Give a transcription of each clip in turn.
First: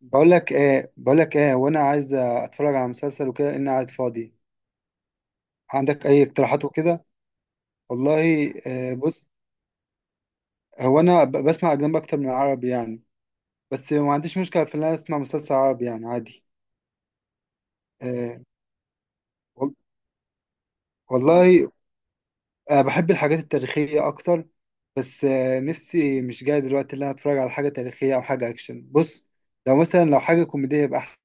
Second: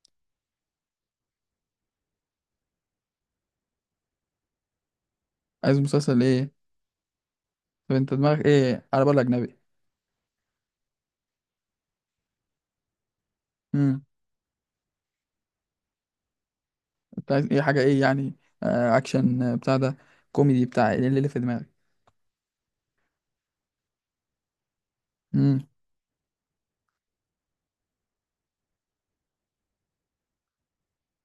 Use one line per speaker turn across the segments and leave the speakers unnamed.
بقول لك ايه وانا عايز اتفرج على مسلسل وكده، لان قاعد فاضي.
عايز
عندك
مسلسل
اي
ايه؟
اقتراحات وكده؟
طب انت دماغك
والله
ايه؟ على بال
بص.
اجنبي؟
هو انا بسمع اجنبي اكتر من عربي يعني. بس
امم.
ما عنديش مشكله في ان انا اسمع مسلسل عربي يعني عادي.
انت عايز ايه؟ حاجه ايه يعني؟
آه،
آه اكشن،
وال-
بتاع ده، كوميدي، بتاع ايه؟ إيه اللي في
والله
دماغك؟
بحب الحاجات التاريخيه اكتر. بس
امم.
نفسي مش جاي دلوقتي ان انا اتفرج على حاجه تاريخيه او حاجه اكشن. بص، لو مثلا لو حاجه كوميديه يبقى احسن.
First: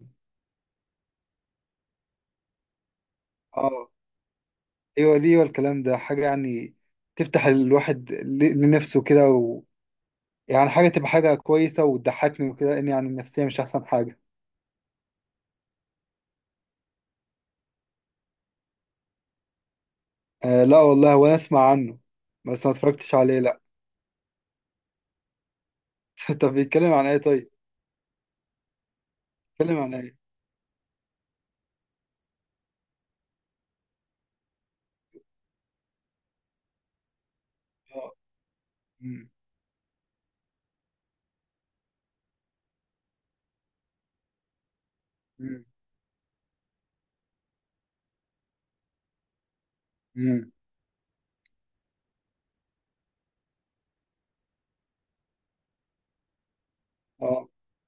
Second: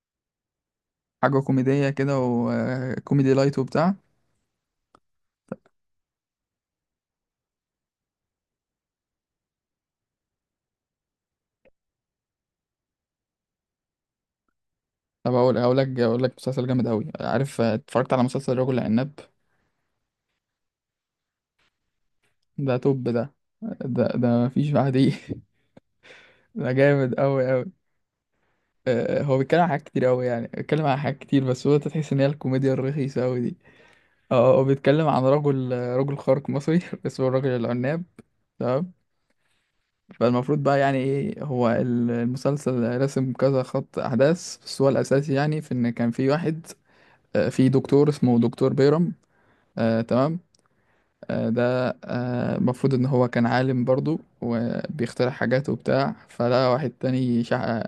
حاجه كوميديه كده، وكوميدي لايت
اه،
وبتاع.
ايوه ليه، والكلام ده حاجه يعني. تفتح الواحد لنفسه كده. يعني حاجة تبقى حاجة كويسة وتضحكني وكده، لأن يعني النفسية مش أحسن حاجة.
طب اقول لك مسلسل جامد قوي، عارف؟ اتفرجت على مسلسل رجل العناب؟
آه، لا والله، وأنا أسمع عنه. بس ما
ده توب
اتفرجتش
ده.
عليه لا.
ده مفيش بعديه.
طب
ده
بيتكلم عن
جامد
إيه
قوي
طيب؟
قوي. آه، هو بيتكلم عن
بيتكلم
حاجات
عن
كتير
إيه؟
قوي، يعني بيتكلم عن حاجات كتير، بس هو انت تحس ان هي الكوميديا الرخيصه قوي دي. اه هو بيتكلم عن رجل، رجل خارق مصري اسمه الرجل العناب.
آه.
تمام.
أمم،
فالمفروض بقى يعني ايه، هو المسلسل رسم كذا خط احداث، بس هو الاساسي يعني
أمم،
في ان كان في واحد، في دكتور اسمه دكتور بيرم. آه تمام.
أمم.
آه ده، المفروض ان هو كان عالم برضو وبيخترع حاجات وبتاع، فلقى واحد تاني
آه.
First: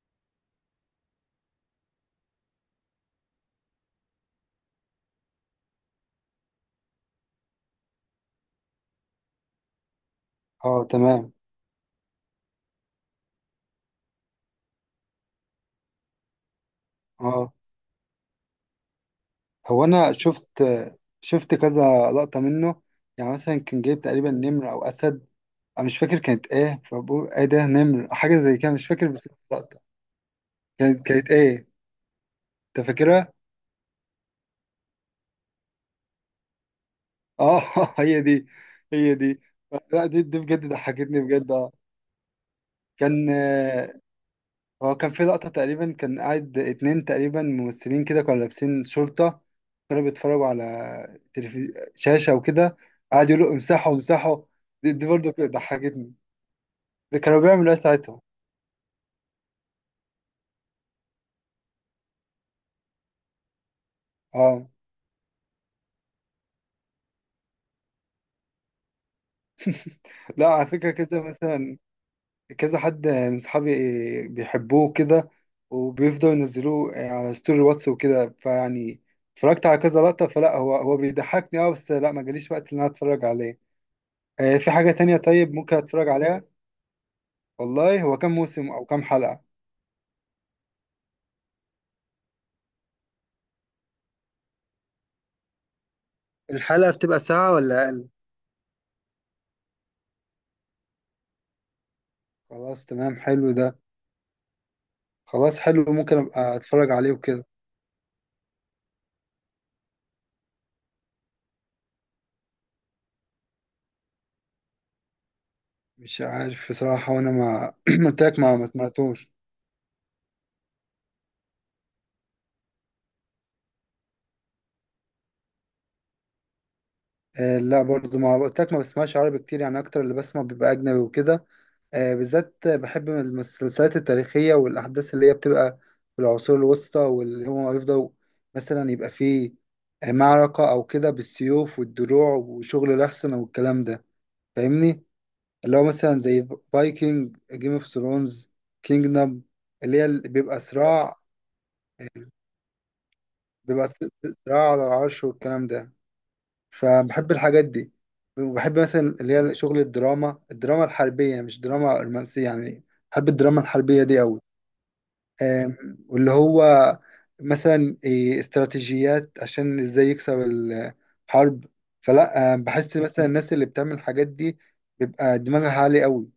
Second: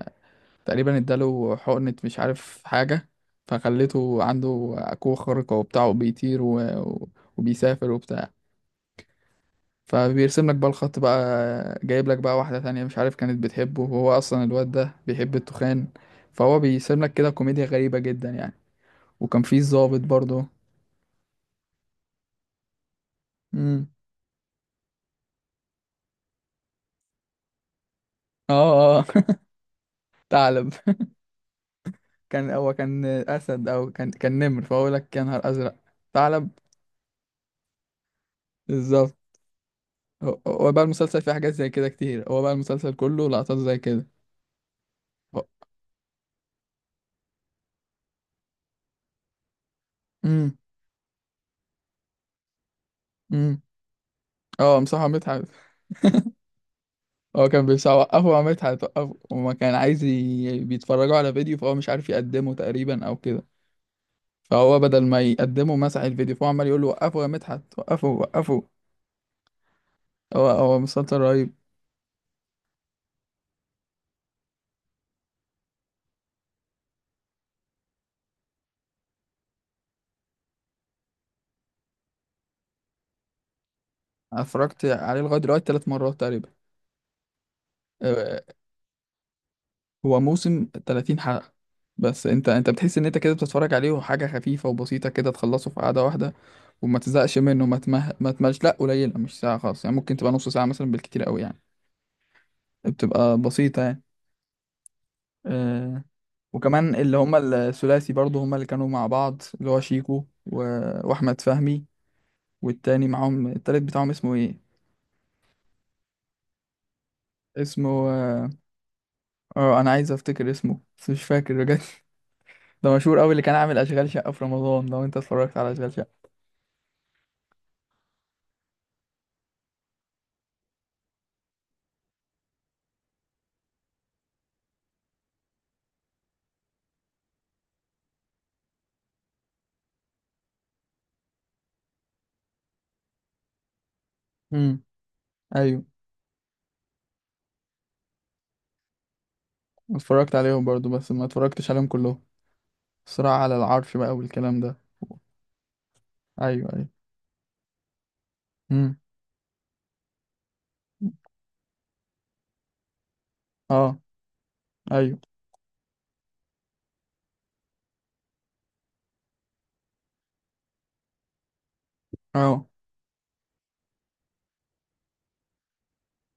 تقريبا اداله حقنة مش عارف حاجة، فخليته عنده قوة خارقة وبتاع، وبيطير وبيسافر وبتاع، فبيرسم لك بقى
آه.
الخط بقى،
تمام.
جايب لك بقى واحدة تانية مش عارف كانت بتحبه، وهو أصلا الواد ده بيحب التخان، فهو بيرسم لك كده
آه.
كوميديا غريبة جدا يعني. وكان في
هو
ضابط
أنا
برضه.
شفت كذا لقطة منه. يعني مثلا كان
امم.
جايب تقريبا نمر أو أسد. أنا مش فاكر كانت إيه، فبقول إيه ده، نمر حاجة زي كده، مش
اه اه.
فاكر بس اللقطة.
ثعلب.
كانت إيه؟
كان هو
أنت
كان
فاكرها؟
أسد، أو كان نمر، فهو لك يا نهار أزرق. ثعلب.
اه. هي دي.
بالظبط.
هي دي. لا، دي
هو
بجد
هو بقى
ضحكتني
المسلسل فيه
بجد،
حاجات زي
اه.
كده كتير، هو بقى المسلسل كله
كان
لقطات زي
آه،
كده.
هو كان في لقطة تقريبا. كان قاعد اتنين تقريبا ممثلين كده، كانوا لابسين شرطة. كانوا بيتفرجوا
امم.
على شاشة وكده. قاعد يقولوا
امم.
امسحوا امسحوا.
اه
دي,
مصطفى
دي برضه كده
عماد.
ضحكتني. ده كانوا
هو كان
بيعملوا ايه
بيساعد
ساعتها؟
وقفه، وعملت هتوقفه، وما كان عايز بيتفرجوا على فيديو، فهو مش عارف يقدمه تقريبا او كده،
اه،
فهو بدل ما يقدمه مسح الفيديو، فهو عمال يقول له وقفه يا مدحت، وقفه وقفه.
لا
هو
على
هو
فكرة،
مسلسل
كده
رهيب.
مثلا كذا حد من صحابي بيحبوه كده، وبيفضلوا ينزلوه على ستوري الواتس وكده، فيعني اتفرجت على كذا لقطة. فلا، هو بيضحكني اه، بس لا ما جاليش وقت ان انا اتفرج عليه.
أنا
في
اتفرجت
حاجة تانية
عليه لغايه
طيب
دلوقتي
ممكن
ثلاث
اتفرج
مرات
عليها؟
تقريبا.
والله هو كام
آه،
موسم او كام حلقة؟
هو موسم 30 حلقه، بس انت بتحس ان انت كده بتتفرج عليه وحاجه خفيفه وبسيطه، كده تخلصه في قعده واحده،
الحلقة
وما
بتبقى
تزهقش
ساعة
منه،
ولا اقل؟
ما تملش، لا قليله مش ساعه خالص، يعني ممكن تبقى نص ساعه مثلا بالكتير قوي يعني.
خلاص تمام،
بتبقى
حلو ده.
بسيطه يعني.
خلاص حلو،
آه،
ممكن ابقى اتفرج
وكمان
عليه
اللي هما
وكده.
الثلاثي برضو، هما اللي كانوا مع بعض، اللي هو شيكو واحمد فهمي، والتاني معاهم التالت بتاعهم اسمه ايه؟
مش عارف بصراحة، وانا ما
اسمه،
ما قلت لك ما سمعتوش.
اه انا عايز افتكر اسمه بس مش فاكر بجد. ده مشهور قوي، اللي كان عامل اشغال شقة في رمضان. لو انت اتفرجت على اشغال شقة.
لا برضو، ما قلت لك، ما بسمعش عربي كتير يعني، اكتر اللي بسمع بيبقى اجنبي وكده. بالذات بحب المسلسلات التاريخية والأحداث اللي هي بتبقى في العصور الوسطى، واللي هما يفضلوا مثلا يبقى فيه معركة أو كده بالسيوف والدروع وشغل الأحصنة والكلام ده.
امم.
فاهمني؟ اللي
ايوه.
هو مثلا زي فايكنج، جيم اوف ثرونز، كينجدم، اللي هي اللي
اتفرجت
بيبقى
عليهم برضو، بس
صراع.
ما اتفرجتش عليهم كلهم.
آه،
صراع على
بيبقى
العرش
س-
بقى والكلام
صراع
ده.
على العرش والكلام ده.
ايوه ايوه.
فبحب الحاجات دي. وبحب
امم.
مثلا اللي هي شغل الدراما الحربية، مش دراما رومانسية يعني. بحب الدراما
اه.
الحربية دي أوي.
ايوه.
واللي هو مثلا استراتيجيات عشان ازاي يكسب الحرب. فلا
اه.
بحس مثلا الناس اللي بتعمل الحاجات دي بيبقى دماغها عالي قوي.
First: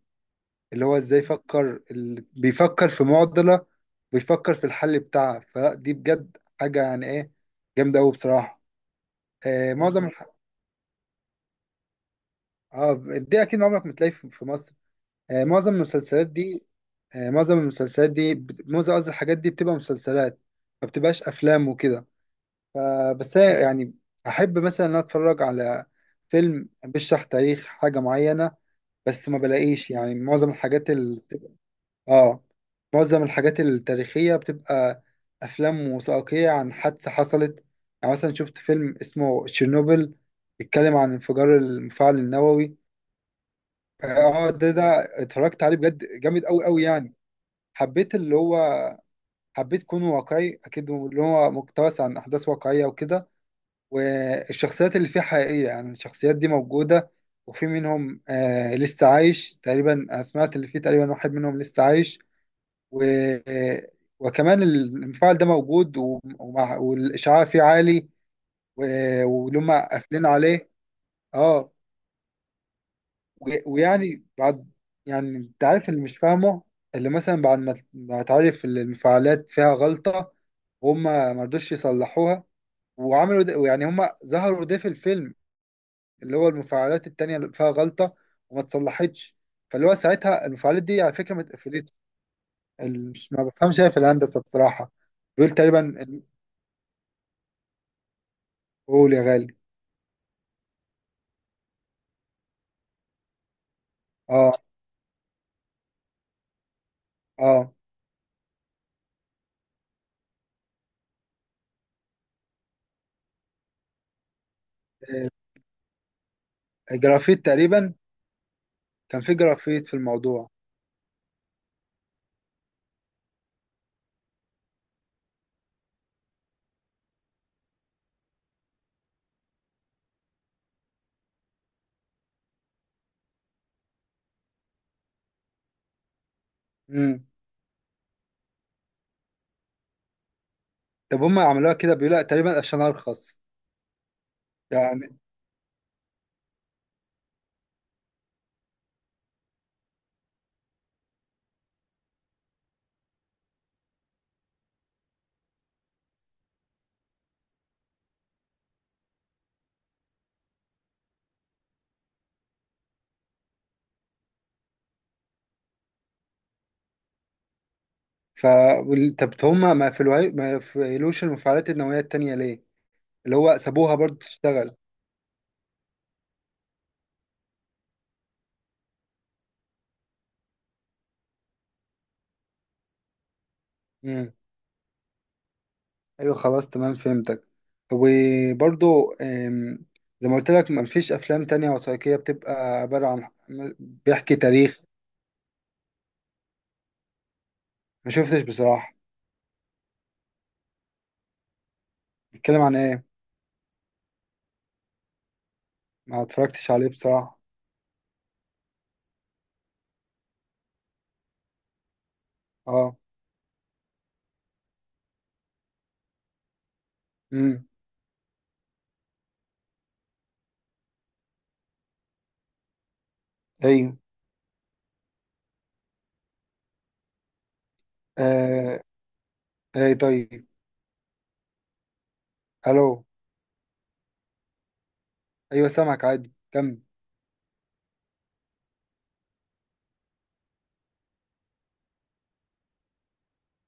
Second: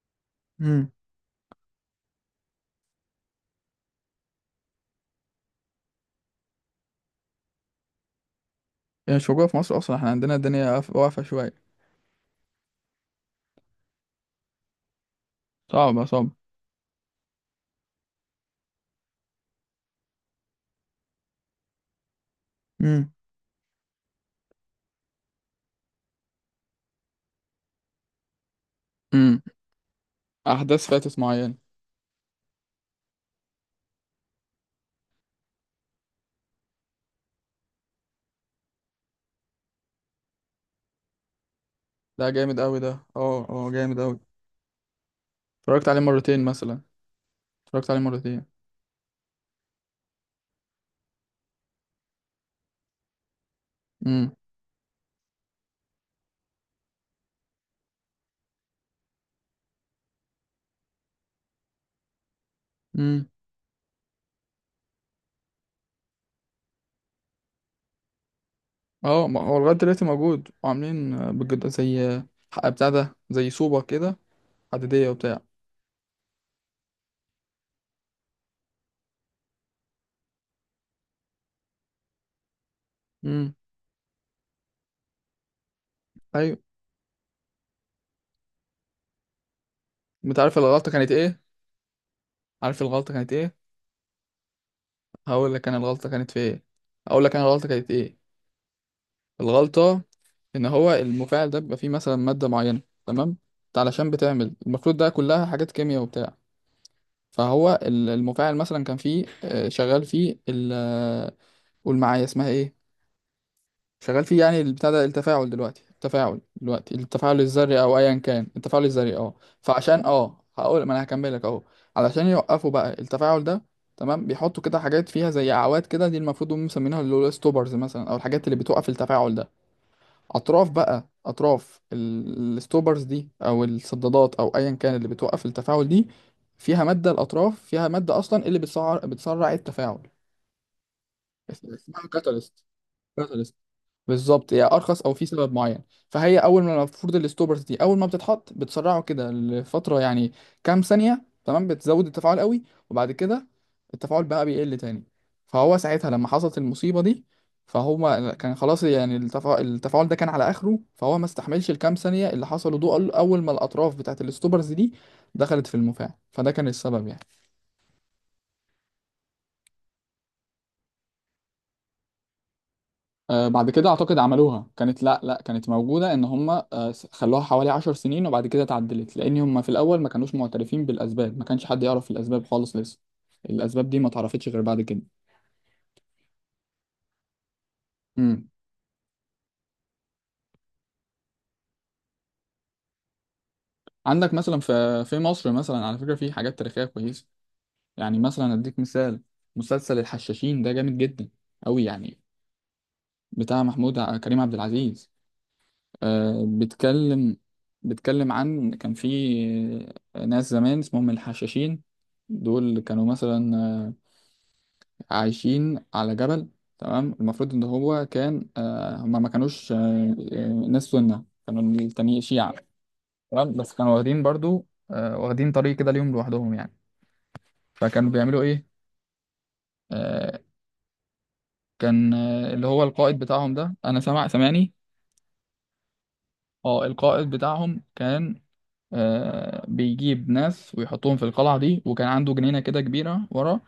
اللي
امم.
هو ازاي يفكر، بيفكر في معضلة، بيفكر في الحل بتاعها. فلا دي بجد حاجة يعني ايه، جامدة قوي بصراحة.
يعني مش موجودة في
آه،
مصر اصلا،
معظم
احنا
الح...
عندنا الدنيا واقفة شوية.
اه، دي اكيد عمرك ما تلاقي في مصر. آه، معظم
صعبة
المسلسلات
صعبة.
دي معظم المسلسلات دي معظم قصدي الحاجات دي بتبقى مسلسلات، ما بتبقاش افلام وكده. ف-
امم.
بس هي يعني احب مثلا ان أنا اتفرج على فيلم بيشرح تاريخ حاجه معينه. بس ما
امم.
بلاقيش، يعني معظم
احداث
الحاجات اللي
فاتت
بتبقى،
معينة.
اه، معظم الحاجات التاريخيه بتبقى افلام وثائقيه عن حادثه حصلت. يعني مثلا شفت فيلم اسمه تشيرنوبل، بيتكلم عن انفجار المفاعل
لا جامد
النووي.
قوي ده، اه اه جامد قوي.
اه، ده اتفرجت عليه
اتفرجت عليه
بجد،
مرتين
جامد قوي
مثلا،
قوي يعني.
اتفرجت عليه
حبيت اللي
مرتين.
هو حبيت كونه واقعي، اكيد اللي هو مقتبس عن احداث واقعيه وكده.
امم.
والشخصيات اللي فيه حقيقية، يعني الشخصيات دي موجودة. وفي منهم لسه عايش تقريبا. أنا سمعت اللي فيه تقريبا واحد منهم لسه عايش. و
امم.
آه، وكمان المفاعل ده موجود، ومع، والإشعاع فيه عالي،
اه ما هو لغايه
ولما
دلوقتي
قافلين
موجود،
عليه.
وعاملين بجد
اه،
زي حق بتاع ده، زي صوبه كده،
ويعني بعد،
حديديه
يعني
وبتاع.
انت عارف اللي مش فاهمه، اللي مثلا بعد ما تعرف إن المفاعلات فيها غلطة هما ما رضوش يصلحوها، وعملوا
امم.
ده. يعني هما ظهروا ده في الفيلم، اللي هو
ايوه.
المفاعلات التانية اللي فيها غلطة وما اتصلحتش. فاللي هو
انت
ساعتها
عارف
المفاعلات
الغلطه
دي
كانت
على فكرة
ايه؟
ما اتقفلتش.
عارف الغلطه
مش،
كانت
ما
ايه؟
بفهمش أنا في الهندسة بصراحة. بيقول
هقول لك انا
تقريبا
الغلطه كانت في ايه، هقول لك انا الغلطه كانت ايه.
قول يا غالي.
الغلطه ان هو المفاعل ده بيبقى فيه مثلا ماده معينه، تمام؟ انت علشان
اه،
بتعمل المفروض ده كلها حاجات كيمياء وبتاع.
اه.
فهو المفاعل مثلا كان فيه، شغال فيه ال قول معايا اسمها ايه، شغال فيه يعني البتاع ده
آه،
التفاعل دلوقتي، التفاعل دلوقتي، التفاعل
الجرافيت
الذري
تقريبا.
او ايا كان، التفاعل الذري
كان
اه.
في جرافيت في
فعشان اه
الموضوع.
هقول، ما انا هكملك اهو. علشان يوقفوا بقى التفاعل ده، تمام، بيحطوا كده حاجات فيها زي اعواد كده، دي المفروض هم مسمينها اللي هو ستوبرز مثلا، او الحاجات اللي بتوقف التفاعل ده. اطراف بقى، اطراف الستوبرز دي، او السدادات او ايا كان اللي بتوقف التفاعل دي، فيها ماده.
امم.
الاطراف فيها ماده اصلا اللي بتسرع التفاعل.
طب هم عملوها كده،
اسمها
بيقول لأ، تقريبا
كاتاليست.
عشان ارخص
بالظبط، يعني ارخص او
يعني.
في سبب معين. فهي اول ما المفروض الستوبرز دي اول ما بتتحط بتسرعه كده لفتره يعني، كام ثانيه تمام بتزود التفاعل قوي، وبعد كده التفاعل بقى بيقل تاني. فهو ساعتها لما حصلت المصيبه دي، فهو كان خلاص، يعني التفاعل ده كان على اخره، فهو ما استحملش الكام ثانيه اللي حصلوا دول، اول ما الاطراف بتاعت الستوبرز دي دخلت في المفاعل، فده كان السبب يعني.
ف طب هم ما في، ما يقفلوش المفاعلات النووية التانية ليه؟ اللي هو
بعد كده
سابوها برضو
اعتقد عملوها،
تشتغل.
كانت لا كانت موجوده، ان هم خلوها حوالي 10 سنين، وبعد كده اتعدلت، لان هم في الاول ما كانوش معترفين بالاسباب، ما كانش حد يعرف الاسباب خالص لسه. الاسباب دي ما اتعرفتش غير بعد كده.
ايوه خلاص تمام، فهمتك.
امم.
وبرضو زي ما قلت لك ما فيش افلام تانية وثائقية بتبقى عبارة عن
عندك
بيحكي
مثلا في
تاريخ.
في مصر مثلا على فكره في حاجات تاريخيه كويسه،
ما
يعني
شفتش
مثلا اديك
بصراحة.
مثال، مسلسل الحشاشين ده جامد جدا قوي يعني،
بيتكلم عن ايه؟
بتاع محمود كريم عبد العزيز.
ما اتفرجتش عليه
بتكلم،
بصراحة.
بتكلم عن كان في ناس زمان اسمهم الحشاشين، دول
اه.
كانوا مثلا عايشين على جبل. تمام. المفروض ان
امم.
هو كان هما ما كانوش ناس سنة، كانوا التانيين شيعة، تمام. بس كانوا
ايوه.
واخدين برضو، واخدين طريق كده ليهم لوحدهم يعني. فكانوا بيعملوا ايه؟
آه. اي
آه،
طيب.
كان اللي هو
الو؟
القائد بتاعهم ده، انا سمع سمعني.
ايوه سامعك عادي، كمل.
اه القائد بتاعهم كان، بيجيب ناس ويحطهم في القلعة دي، وكان عنده جنينة كده كبيرة ورا،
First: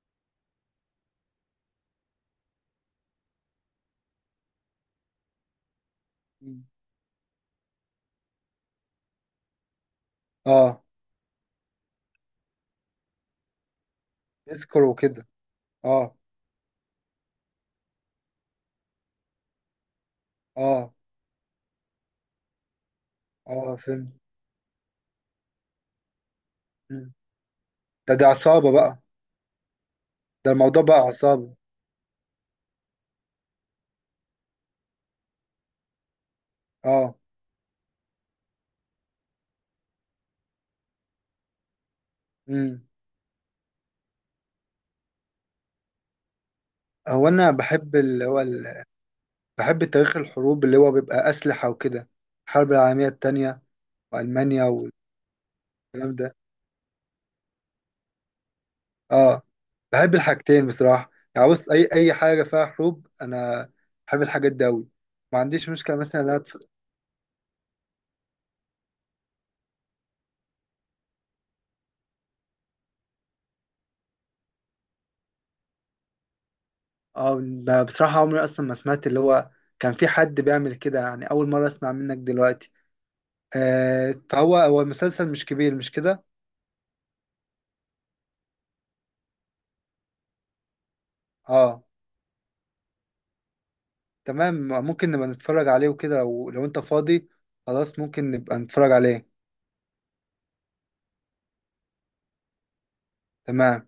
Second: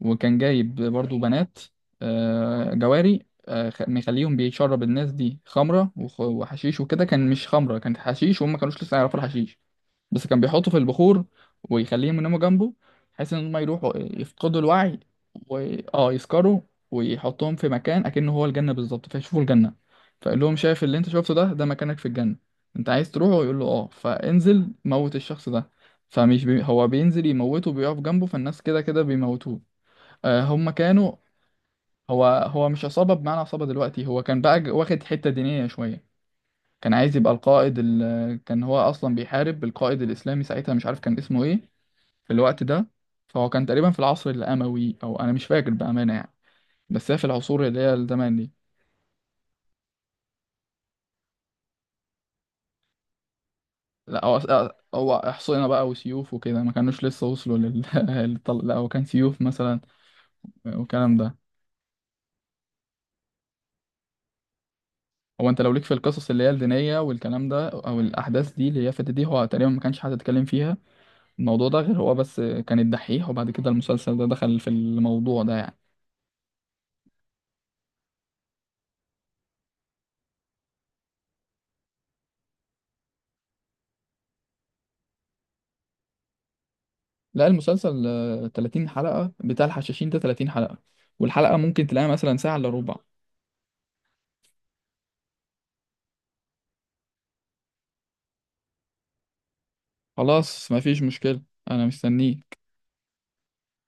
وكان جايب برضو بنات، جواري، مخليهم بيشرب الناس دي خمرة
مم.
وحشيش وكده، كان مش خمرة، كانت حشيش، وهم ما كانوش لسه يعرفوا الحشيش، بس كان بيحطه في
اه.
البخور، ويخليهم يناموا جنبه، بحيث ان هم يروحوا يفقدوا
اذكر
الوعي،
وكده.
و اه
اه.
يسكروا، ويحطهم في مكان اكنه هو الجنة بالظبط، فيشوفوا الجنة. فقال لهم شايف
اه.
اللي انت شفته ده، ده مكانك في الجنة، انت عايز تروحه؟ يقول له
اه،
اه،
فهمت.
فانزل موت الشخص ده. هو
مم.
بينزل يموته، بيقف
دي
جنبه، فالناس
عصابة
كده
بقى؟
كده بيموتوه. آه
ده
هم
الموضوع بقى
كانوا،
عصابة.
هو هو مش عصابة بمعنى عصابة دلوقتي، هو كان بقى واخد حتة دينية شوية. كان
اه.
عايز يبقى القائد كان هو اصلا بيحارب القائد الاسلامي ساعتها، مش عارف كان اسمه ايه في الوقت
امم.
ده. فهو كان تقريبا في العصر الاموي او انا مش فاكر بامانه يعني، بس هي في
هو انا
العصور اللي هي
بحب اللي
الزمان
هو
دي.
بحب تاريخ الحروب، اللي هو بيبقى أسلحة وكده، الحرب العالمية التانية
لا هو
وألمانيا والكلام
هو احصنه بقى
ده.
وسيوف وكده، ما كانوش لسه وصلوا لل لا هو كان سيوف
اه،
مثلا
بحب الحاجتين بصراحة
والكلام ده.
يعني. بص، أي حاجة فيها حروب، أنا بحب الحاجات دي أوي. ما
هو انت
عنديش
لو ليك في
مشكلة مثلا إن
القصص
أنا
اللي هي الدينيه والكلام ده، او الاحداث دي اللي هي فاتت دي، هو تقريبا ما كانش حد اتكلم فيها، الموضوع ده غير هو بس كان الدحيح، وبعد كده المسلسل ده دخل في الموضوع ده يعني.
اه، أنا بصراحة عمري أصلا ما سمعت اللي هو كان في حد بيعمل كده يعني. أول مرة أسمع منك دلوقتي. آه فهو المسلسل مش كبير، مش كده؟
لا المسلسل، 30 حلقة، بتاع الحشاشين ده 30 حلقة، والحلقة
اه
ممكن تلاقيها مثلا ساعة إلا ربع.
تمام. ممكن نبقى نتفرج عليه وكده، لو أنت فاضي. خلاص ممكن نبقى نتفرج عليه.
خلاص مفيش مشكلة، أنا مستنيه.
تمام.